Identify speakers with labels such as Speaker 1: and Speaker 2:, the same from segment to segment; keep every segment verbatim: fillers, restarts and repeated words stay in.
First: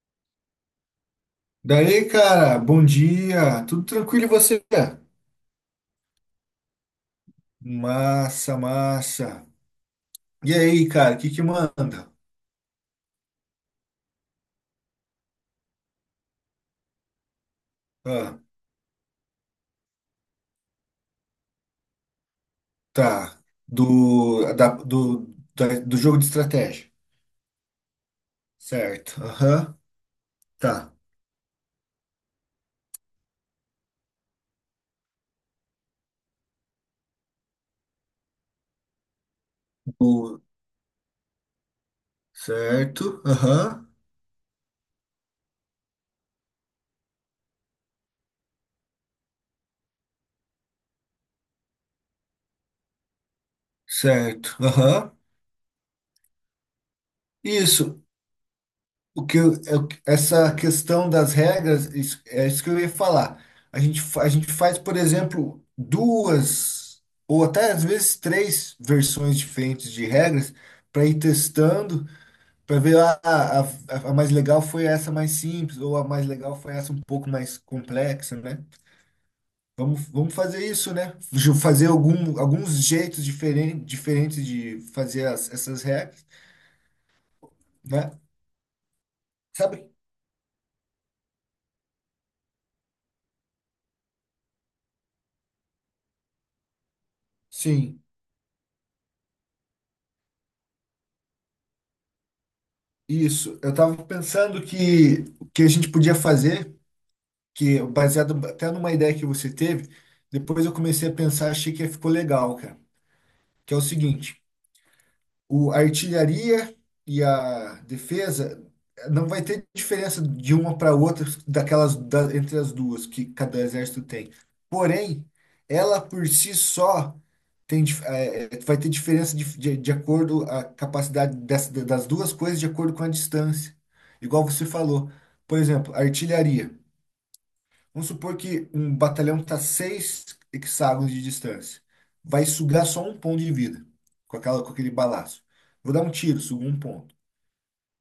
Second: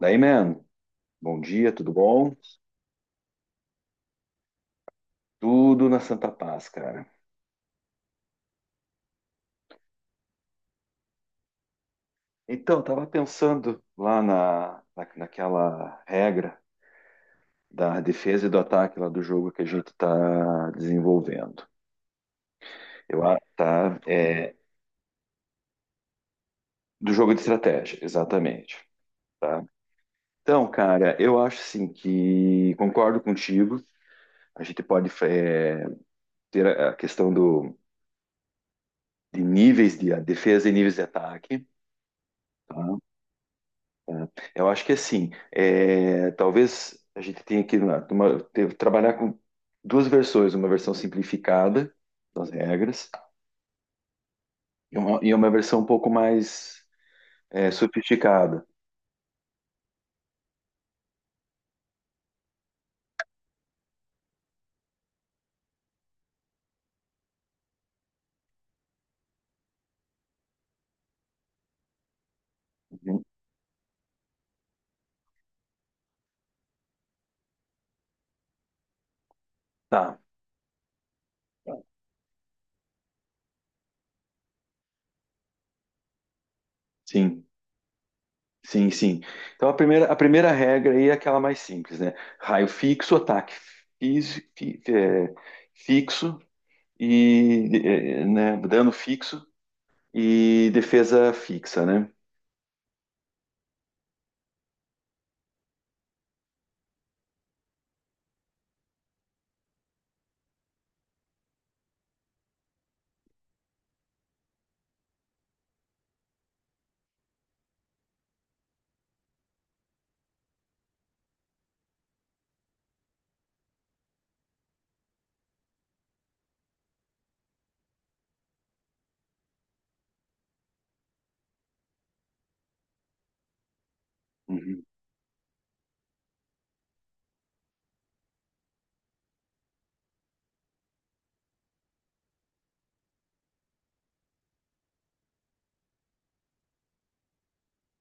Speaker 1: Daí, man, bom dia, tudo
Speaker 2: Daí,
Speaker 1: bom?
Speaker 2: cara, bom dia. Tudo tranquilo e você?
Speaker 1: Tudo na Santa Paz, cara.
Speaker 2: Massa, massa. E aí, cara, o que que manda?
Speaker 1: Então, eu tava pensando lá na, na- naquela regra da
Speaker 2: Ah,
Speaker 1: defesa e do ataque lá do jogo que a gente tá desenvolvendo. Eu
Speaker 2: tá.
Speaker 1: a- tá
Speaker 2: Do,
Speaker 1: é,
Speaker 2: da- do, da- do jogo de estratégia.
Speaker 1: do jogo de estratégia, exatamente,
Speaker 2: Certo.
Speaker 1: tá?
Speaker 2: Aham.
Speaker 1: Então,
Speaker 2: Tá.
Speaker 1: cara, eu acho assim que concordo contigo. A gente pode é, ter a a questão do de níveis de a
Speaker 2: Do,
Speaker 1: defesa e níveis de ataque, tá?
Speaker 2: certo. Aham.
Speaker 1: Tá? Eu acho que assim, é, talvez a gente tenha que na- uma- ter- trabalhar com duas versões, uma versão simplificada das regras
Speaker 2: Certo.
Speaker 1: e
Speaker 2: Aham.
Speaker 1: uma, e uma versão um pouco mais é,
Speaker 2: Isso.
Speaker 1: sofisticada.
Speaker 2: O que eu- eu- essa questão das regras, isso- é isso que eu ia falar. A gente, fa- a gente faz, por exemplo, duas ou até às vezes três versões diferentes de regras para ir testando, para ver ah,
Speaker 1: Uhum.
Speaker 2: a, a, a mais legal foi essa mais simples, ou a mais legal foi essa um pouco mais complexa, né? Vamos,
Speaker 1: Tá,
Speaker 2: vamos fazer isso, né? Ju- Fazer algum, alguns jeitos diferen, diferentes de fazer as- essas regras,
Speaker 1: sim,
Speaker 2: né?
Speaker 1: sim, sim. Então a
Speaker 2: Sabe?
Speaker 1: primeira, a primeira regra aí é aquela mais simples, né? Raio fixo, ataque fis- fi- é, fixo e
Speaker 2: Sim.
Speaker 1: é, né, dano fixo e defesa fixa, né?
Speaker 2: Isso, eu estava pensando que o que a gente podia fazer, que baseado até numa ideia que você teve, depois eu comecei a pensar, achei que ficou legal, cara. Que é o seguinte, o, a artilharia e a defesa não vai ter diferença de uma para outra daquelas da- entre as duas que cada exército tem. Porém, ela por si só tem, dif- é, é, vai ter diferença de, de, de acordo a capacidade dessa, das duas coisas de acordo com a distância. Igual você
Speaker 1: Uhum.
Speaker 2: falou, por exemplo, a artilharia. Vamos supor que um batalhão está seis hexágonos de distância. Vai sugar só um ponto de vida com aquela, com aquele balaço. Vou dar um tiro, sugo um ponto.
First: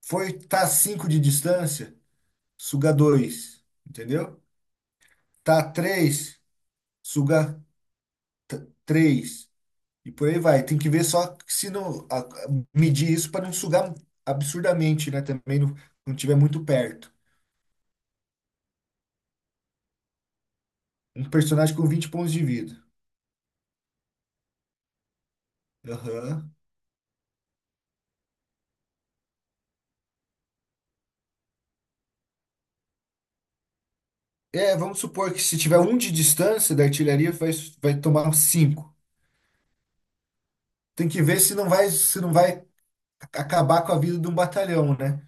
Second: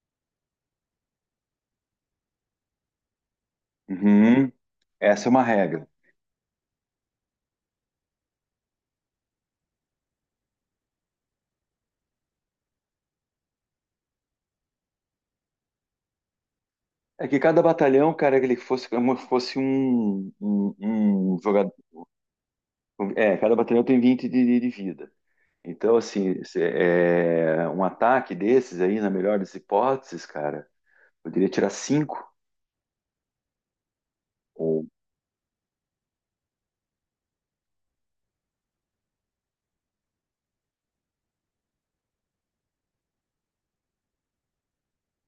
Speaker 2: Foi, tá a cinco de distância, suga dois. Entendeu?
Speaker 1: Uhum. Essa é uma
Speaker 2: Tá a
Speaker 1: regra.
Speaker 2: três, suga três. E por aí vai. Tem que ver só se não a- a- medir isso para não sugar absurdamente, né? Também não, não tiver muito perto.
Speaker 1: É que cada batalhão, cara, ele fosse como se fosse um, um,
Speaker 2: Um
Speaker 1: um jogador.
Speaker 2: personagem com vinte pontos de vida.
Speaker 1: É, cada batalhão tem vinte de, de- de vida. Então, assim,
Speaker 2: Aham.
Speaker 1: se- é, um ataque desses aí, na melhor das hipóteses, cara, poderia tirar cinco.
Speaker 2: É,
Speaker 1: Ou...
Speaker 2: vamos supor que se tiver um de distância da artilharia, vai, vai tomar cinco. Tem que ver se não vai, se não vai acabar com a vida de um batalhão, né?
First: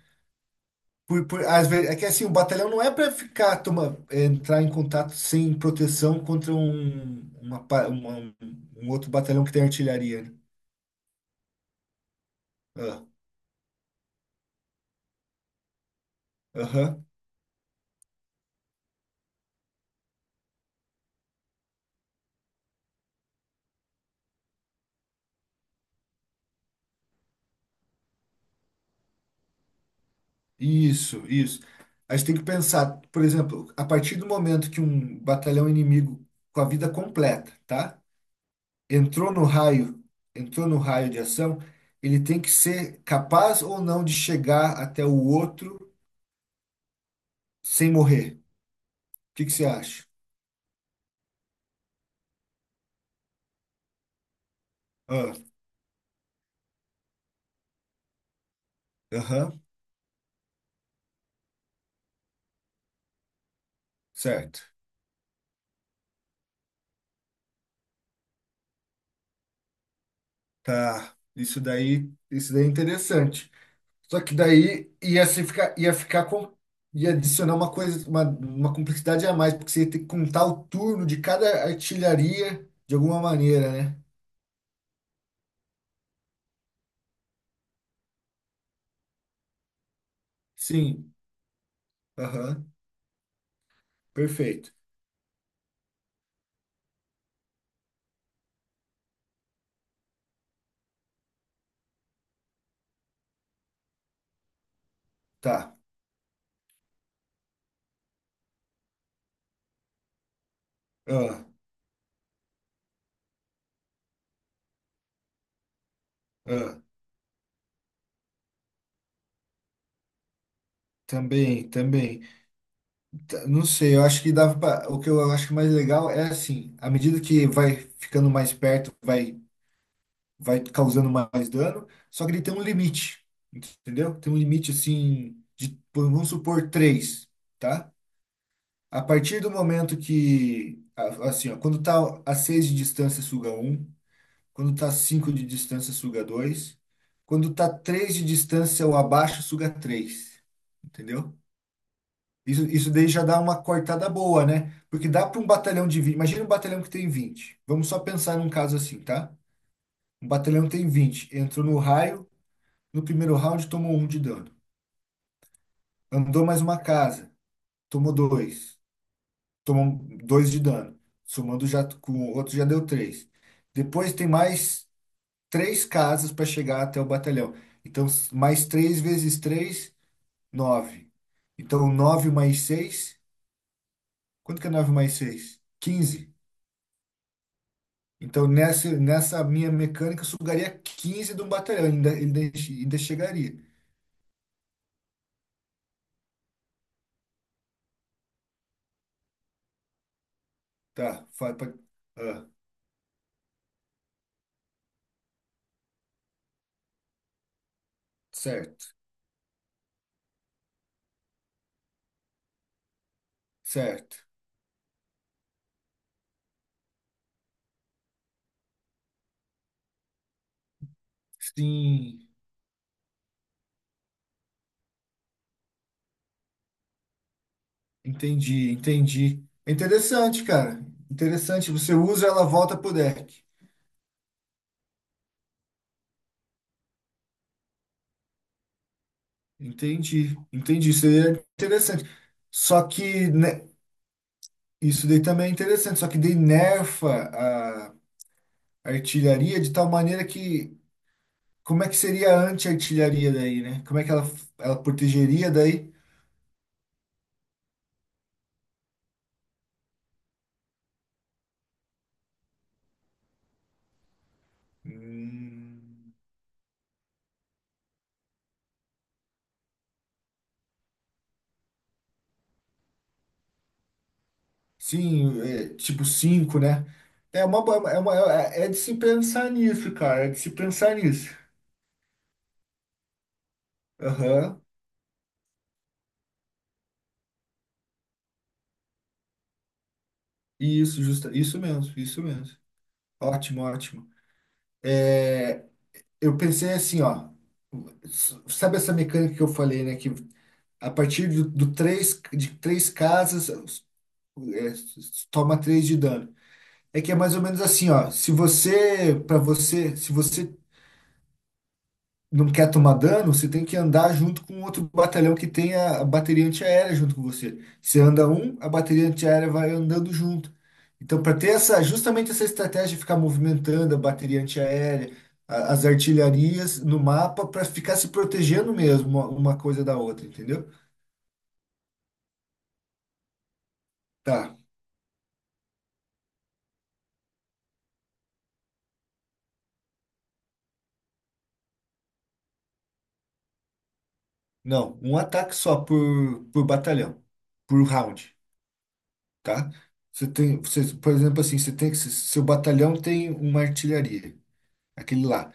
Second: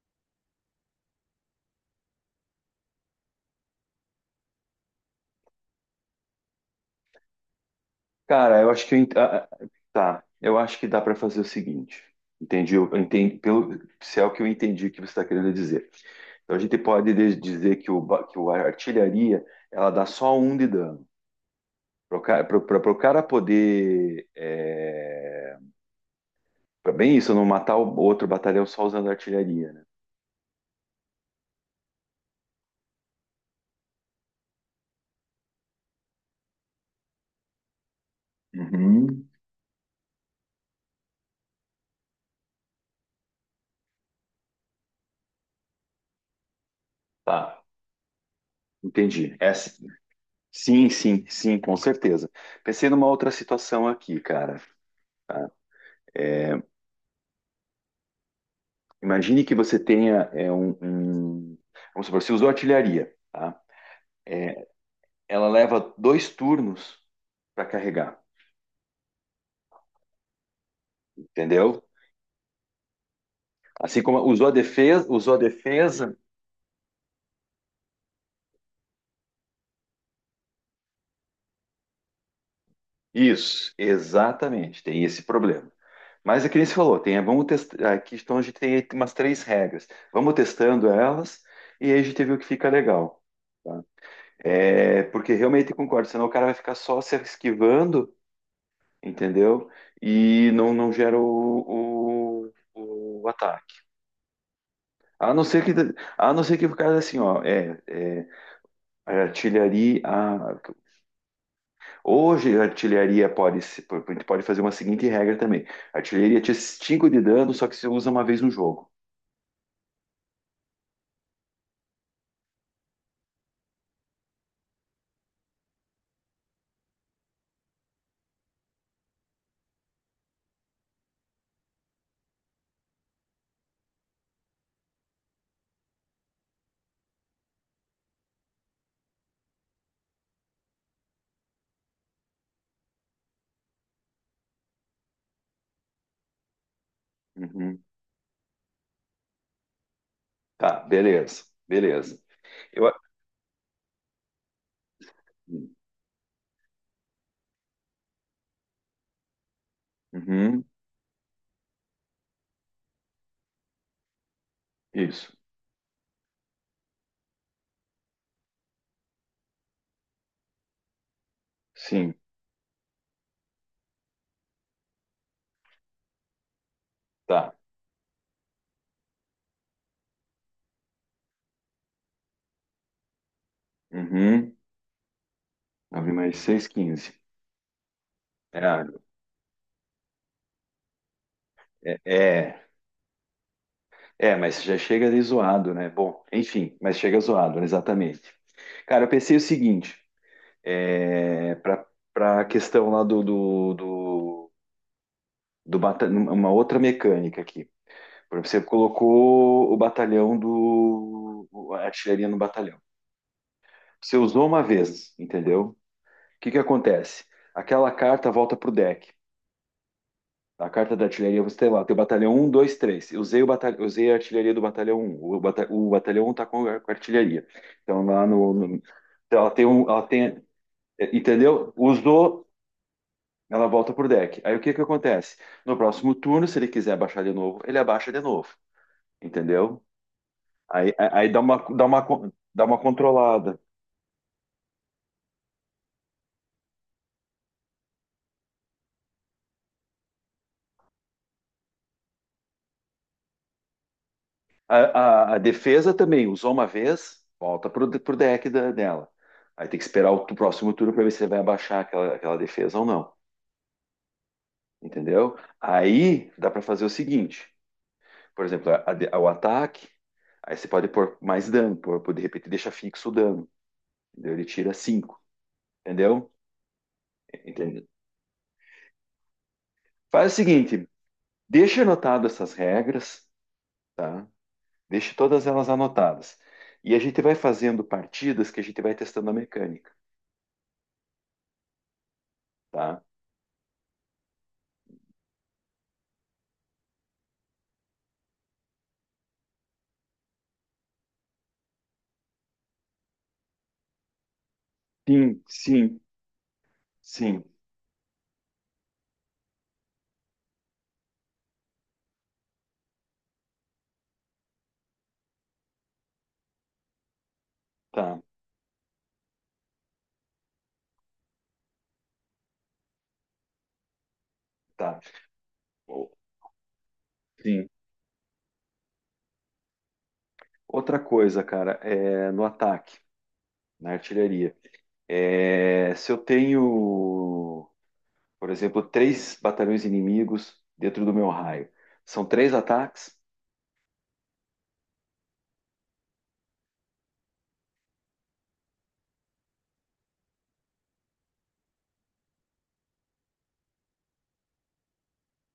Speaker 2: Por, por, às vezes, é que assim, o batalhão não é para ficar, toma, é, entrar em contato sem proteção contra um, uma, pa- uma- um
Speaker 1: Cara, eu acho
Speaker 2: um
Speaker 1: que. Eu
Speaker 2: outro
Speaker 1: ent-
Speaker 2: batalhão
Speaker 1: ah,
Speaker 2: que tem
Speaker 1: ah, tá,
Speaker 2: artilharia, né?
Speaker 1: eu acho que dá para fazer o seguinte. Entendi, eu
Speaker 2: Ah,
Speaker 1: entendi, pelo, se é o que eu entendi que você está querendo dizer. Então, a gente
Speaker 2: aham.
Speaker 1: pode de- dizer que, o, ba- que o- a artilharia, ela dá só um de dano. Para o cara poder. É, é bem isso, não matar o outro batalhão só usando artilharia, né?
Speaker 2: Isso, isso. A gente tem que pensar, por exemplo, a partir do momento que um batalhão inimigo com a vida completa, tá?
Speaker 1: Uhum.
Speaker 2: entrou no raio, entrou no raio de ação, ele tem que ser capaz ou não de chegar até o outro
Speaker 1: Tá,
Speaker 2: sem morrer.
Speaker 1: entendi.
Speaker 2: O que que você
Speaker 1: Essa.
Speaker 2: acha?
Speaker 1: Sim, sim, sim, com certeza. Pensei numa outra situação aqui, cara.
Speaker 2: Ah,
Speaker 1: Tá? Imagine que
Speaker 2: aham,
Speaker 1: você tenha é, um, um- vamos supor, você usou artilharia, tá?
Speaker 2: certo.
Speaker 1: Ela leva dois turnos para carregar,
Speaker 2: Tá. Isso
Speaker 1: entendeu?
Speaker 2: daí, isso daí é interessante.
Speaker 1: Assim
Speaker 2: Só
Speaker 1: como
Speaker 2: que
Speaker 1: usou a
Speaker 2: daí
Speaker 1: defesa,
Speaker 2: ia
Speaker 1: usou a
Speaker 2: se ficar, ia
Speaker 1: defesa.
Speaker 2: ficar com, ia adicionar uma coisa, uma, uma complexidade a mais, porque você ia ter que contar o turno de cada artilharia de alguma maneira,
Speaker 1: Isso,
Speaker 2: né?
Speaker 1: exatamente, tem esse problema. Mas é que nem você falou, tem, vamos testar. Aqui então a gente tem umas três regras. Vamos testando
Speaker 2: Sim.
Speaker 1: elas e aí a gente vê o que fica
Speaker 2: Aham,
Speaker 1: legal. Tá?
Speaker 2: perfeito.
Speaker 1: É, porque realmente concordo, senão o cara vai ficar só se esquivando, entendeu? E não, não gera o, o, o ataque. A não ser
Speaker 2: Tá.
Speaker 1: que, a não ser que o cara assim, ó, é, é a artilharia. A-
Speaker 2: Ah,
Speaker 1: hoje a artilharia pode, se- a gente pode fazer uma seguinte regra também: a artilharia tinha
Speaker 2: ah,
Speaker 1: cinco de dano, só que se usa uma vez no jogo.
Speaker 2: também, também. Tá, não sei, eu acho que dava pra, o que eu acho que mais legal é assim, à medida que vai ficando mais perto, vai vai causando mais dano, só que ele tem um limite, entendeu? Tem um limite assim de, pô, vamos supor, três, tá? A partir do momento que a- assim, ó, quando tá a seis de distância suga um, quando tá a cinco de distância suga dois, quando tá
Speaker 1: Uhum.
Speaker 2: três de distância ou abaixo suga três,
Speaker 1: Tá,
Speaker 2: entendeu?
Speaker 1: beleza, beleza.
Speaker 2: Isso,
Speaker 1: Eu...
Speaker 2: isso daí já dá uma cortada boa, né? Porque dá para um batalhão de vinte. Imagina um batalhão que tem vinte. Vamos só pensar num caso assim, tá? Um
Speaker 1: Uhum,
Speaker 2: batalhão tem vinte. Entrou no raio, no primeiro round tomou um de dano.
Speaker 1: isso,
Speaker 2: Andou mais uma casa, tomou dois. Tomou dois de dano. Somando já com
Speaker 1: sim,
Speaker 2: o outro já deu três. Depois tem mais três casas para chegar até o
Speaker 1: tá.
Speaker 2: batalhão. Então, mais três vezes três, nove. Então, nove mais seis.
Speaker 1: Uhum,
Speaker 2: Quanto que é nove mais seis?
Speaker 1: nove
Speaker 2: Quinze.
Speaker 1: mais seis, quinze.
Speaker 2: Então,
Speaker 1: É,
Speaker 2: nessa, nessa minha mecânica, eu sugaria quinze de um batalhão,
Speaker 1: é,
Speaker 2: ainda, ainda,
Speaker 1: é,
Speaker 2: ainda chegaria.
Speaker 1: é, mas já chega ali zoado, né? Bom, enfim, mas chega zoado, né? Exatamente. Cara, eu pensei o seguinte,
Speaker 2: Tá, fa-
Speaker 1: é,
Speaker 2: pa-
Speaker 1: para para a
Speaker 2: ah,
Speaker 1: questão lá do, do, do, do bata- uma outra mecânica aqui. Por exemplo, você
Speaker 2: Certo,
Speaker 1: colocou o batalhão do, a artilharia no batalhão. Você
Speaker 2: certo.
Speaker 1: usou uma vez, entendeu? O que que acontece? Aquela carta volta para o deck. A carta da artilharia, você tem lá, tem o
Speaker 2: Sim,
Speaker 1: batalhão um, dois, três. Eu usei, o batalhão, usei a artilharia do batalhão um. O, bata- o batalhão um está com a artilharia. Então, lá no,
Speaker 2: entendi,
Speaker 1: no- então,
Speaker 2: entendi.
Speaker 1: ela tem
Speaker 2: É
Speaker 1: um. Ela tem,
Speaker 2: interessante, cara.
Speaker 1: é,
Speaker 2: Interessante.
Speaker 1: entendeu?
Speaker 2: Você usa, ela
Speaker 1: Usou,
Speaker 2: volta pro deck.
Speaker 1: ela volta pro deck. Aí o que que acontece? No próximo turno, se ele quiser abaixar de novo, ele abaixa de novo. Entendeu?
Speaker 2: Entendi, entendi.
Speaker 1: Aí,
Speaker 2: Isso aí
Speaker 1: aí
Speaker 2: é
Speaker 1: dá uma, dá
Speaker 2: interessante.
Speaker 1: uma, dá uma
Speaker 2: Só que,
Speaker 1: controlada.
Speaker 2: né, isso daí também é interessante, só que daí nerfa a artilharia de tal maneira que. Como é que seria a anti-artilharia daí, né? Como é que ela,
Speaker 1: A,
Speaker 2: ela
Speaker 1: a- a
Speaker 2: protegeria daí?
Speaker 1: defesa também usou uma vez, volta pro, de- pro deck da- dela. Aí tem que esperar o, tu- próximo turno para ver se ele vai abaixar aquela, aquela defesa ou não. Entendeu?
Speaker 2: Hum,
Speaker 1: Aí dá para fazer o seguinte: por exemplo, a- a de- o ataque, aí você pode pôr mais dano, pôr, pôr- de repente deixa fixo o dano. Entendeu? Ele tira cinco.
Speaker 2: sim, é, tipo
Speaker 1: Entendeu?
Speaker 2: cinco, né? É uma,
Speaker 1: Entendeu?
Speaker 2: boa- é uma, é é de se pensar nisso, cara. É
Speaker 1: Faz o
Speaker 2: de se
Speaker 1: seguinte:
Speaker 2: pensar nisso.
Speaker 1: deixa anotado essas regras, tá?
Speaker 2: Aham.
Speaker 1: Deixa todas elas anotadas. E a gente vai fazendo partidas que a gente vai testando a mecânica,
Speaker 2: Isso, justa, isso mesmo, isso mesmo.
Speaker 1: tá?
Speaker 2: Ótimo, ótimo. Eu pensei assim, ó. S- Sabe essa mecânica que eu falei, né? Que a partir do, do três, de três casas, é,
Speaker 1: Sim,
Speaker 2: toma três de
Speaker 1: sim.
Speaker 2: dano. É que é mais ou
Speaker 1: Sim,
Speaker 2: menos assim, ó. Se você, para você, se você não quer tomar dano, você tem que andar junto com outro batalhão que tem a, a bateria antiaérea junto com você. Você
Speaker 1: tá,
Speaker 2: anda um, a bateria antiaérea vai andando junto. Então, para ter essa, justamente essa estratégia de ficar movimentando a bateria
Speaker 1: tá.
Speaker 2: antiaérea, a- as
Speaker 1: O-
Speaker 2: artilharias no mapa, para
Speaker 1: Sim.
Speaker 2: ficar se protegendo mesmo uma, uma coisa da outra, entendeu?
Speaker 1: Outra coisa, cara, é no ataque, na
Speaker 2: Tá.
Speaker 1: artilharia. É, se eu tenho, por exemplo, três batalhões inimigos dentro do meu raio, são três ataques?
Speaker 2: Não, um ataque só por, por batalhão, por round, tá? Você tem, você, por exemplo, assim, você tem que, seu batalhão tem uma artilharia, aquele lá.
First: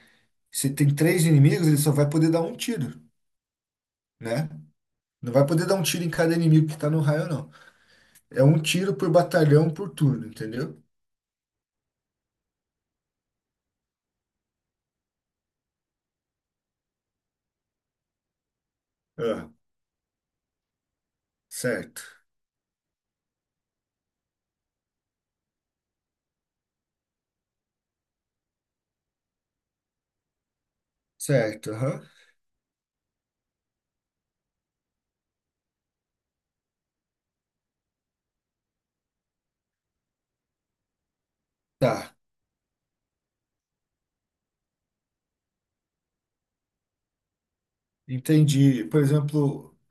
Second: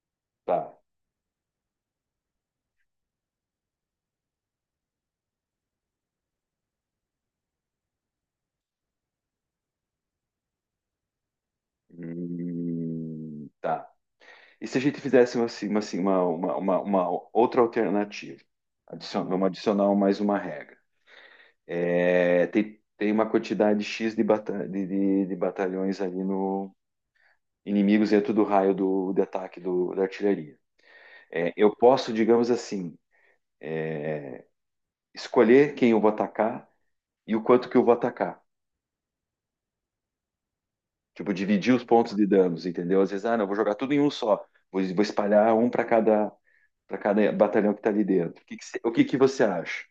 Speaker 2: Você
Speaker 1: Tá.
Speaker 2: tem três inimigos, ele só vai poder dar um tiro, né? Não vai poder dar um tiro em cada inimigo que tá no raio, não. É um tiro por batalhão por turno, entendeu?
Speaker 1: Hum, tá. E se a gente fizesse uma, assim, uma, assim, uma, uma, uma- uma outra alternativa? Adicion- vamos
Speaker 2: Ah,
Speaker 1: adicionar mais uma regra.
Speaker 2: certo,
Speaker 1: É, tem, tem uma quantidade X de, bata- de, de- de batalhões ali inimigos dentro do raio do, de ataque do, da artilharia. É,
Speaker 2: certo,
Speaker 1: eu
Speaker 2: aham.
Speaker 1: posso, digamos assim, escolher quem eu vou atacar e o quanto que eu vou atacar. Tipo, dividir os
Speaker 2: Tá,
Speaker 1: pontos de danos, entendeu? Às vezes, ah, não, vou jogar tudo em um só. Vou, vou espalhar um para cada, para cada batalhão que está ali dentro. O que, que,
Speaker 2: entendi.
Speaker 1: o
Speaker 2: Por
Speaker 1: que que você
Speaker 2: exemplo.
Speaker 1: acha?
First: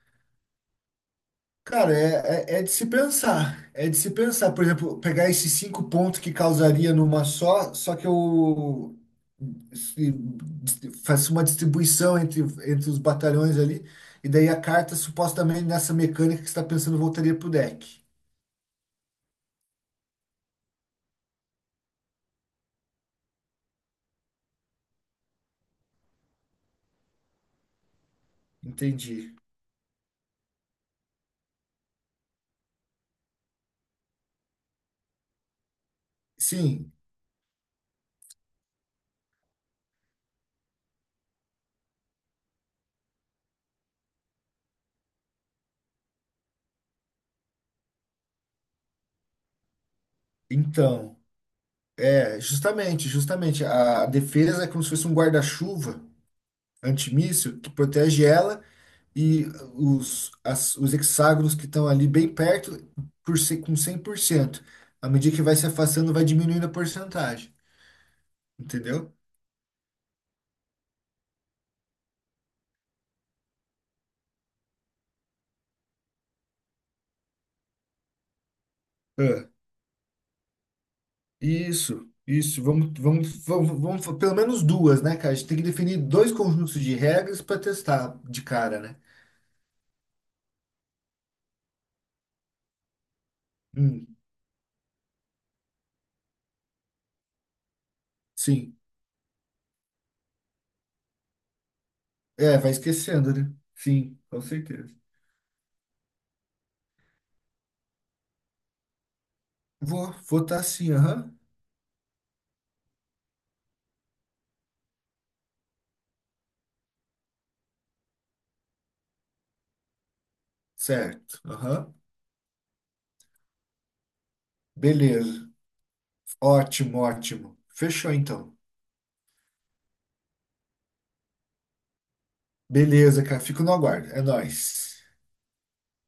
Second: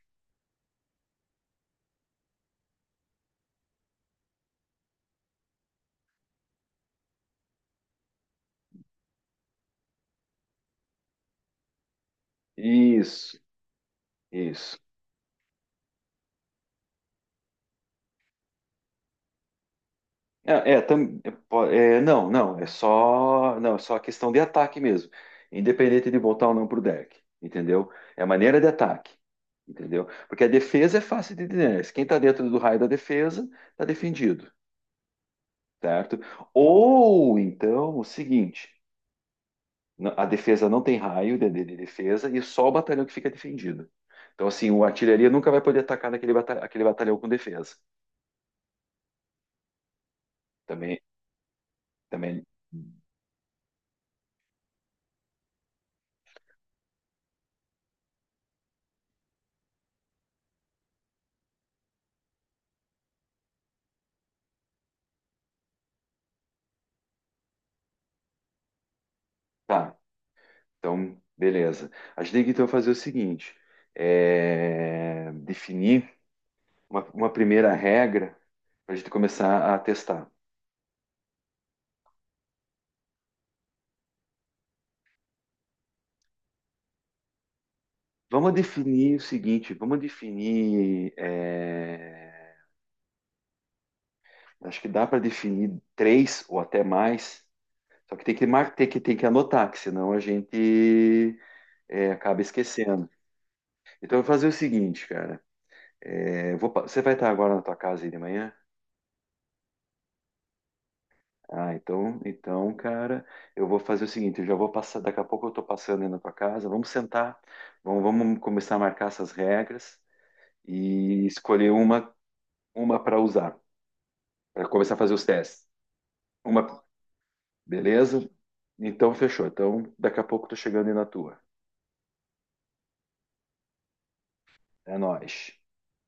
Speaker 2: Cara, é, é, é de se pensar. É de se pensar. Por exemplo, pegar esses cinco pontos que causaria numa só, só que eu se- faço uma distribuição entre, entre os
Speaker 1: Isso,
Speaker 2: batalhões ali, e daí a
Speaker 1: isso.
Speaker 2: carta supostamente nessa mecânica que você está pensando voltaria pro deck.
Speaker 1: É, é, tam- é, po- é, não, não, é só, não, é só a questão de ataque mesmo, independente de voltar ou não pro deck, entendeu? É a maneira de ataque,
Speaker 2: Entendi.
Speaker 1: entendeu? Porque a defesa é fácil de entender. Quem tá dentro do raio da defesa tá defendido, certo?
Speaker 2: Sim,
Speaker 1: Ou então o seguinte, n- a defesa não tem raio de, de- de defesa e só o batalhão que fica defendido. Então assim, o artilharia nunca vai poder atacar naquele bata- aquele batalhão com defesa. Também,
Speaker 2: então, é,
Speaker 1: também,
Speaker 2: justamente, justamente, a, defesa é como se fosse um guarda-chuva antimíssil que protege ela e os, as- os hexágonos que estão ali bem perto por ser com cem por cento. À medida que vai se afastando, vai diminuindo a porcentagem, entendeu?
Speaker 1: tá. Então, beleza. A gente tem que então fazer o seguinte: é, definir uma, uma primeira regra para a gente
Speaker 2: Ah,
Speaker 1: começar a testar.
Speaker 2: isso, isso. Vamos, vamos, vamos, vamos, fa- pelo menos duas, né, cara? A gente tem que definir dois conjuntos de regras para testar de
Speaker 1: Vamos
Speaker 2: cara, né?
Speaker 1: definir o seguinte: vamos definir. é,
Speaker 2: Hum,
Speaker 1: acho que dá para definir três ou até mais. Só que tem que mar-
Speaker 2: sim.
Speaker 1: tem que tem que anotar, que senão a gente é, acaba
Speaker 2: É, vai
Speaker 1: esquecendo.
Speaker 2: esquecendo, né? Sim,
Speaker 1: Então, eu vou
Speaker 2: com
Speaker 1: fazer o
Speaker 2: certeza.
Speaker 1: seguinte, cara. É, eu vou pa- você vai estar agora na tua casa aí de manhã?
Speaker 2: Vou votar sim, aham.
Speaker 1: Ah, então, então, cara, eu vou fazer o seguinte, eu já vou passar, daqui a pouco eu tô passando aí na tua casa, vamos sentar, vamos, vamos começar a marcar essas regras e
Speaker 2: Certo,
Speaker 1: escolher
Speaker 2: aham.
Speaker 1: uma, uma para usar, para começar a fazer os
Speaker 2: Beleza.
Speaker 1: testes. Uma,
Speaker 2: Ótimo, ótimo. Fechou
Speaker 1: Beleza?
Speaker 2: então.
Speaker 1: Então, fechou. Então, daqui a pouco eu tô chegando aí na tua.
Speaker 2: Beleza, cara. Fico no aguardo. É
Speaker 1: É
Speaker 2: nóis.
Speaker 1: nóis.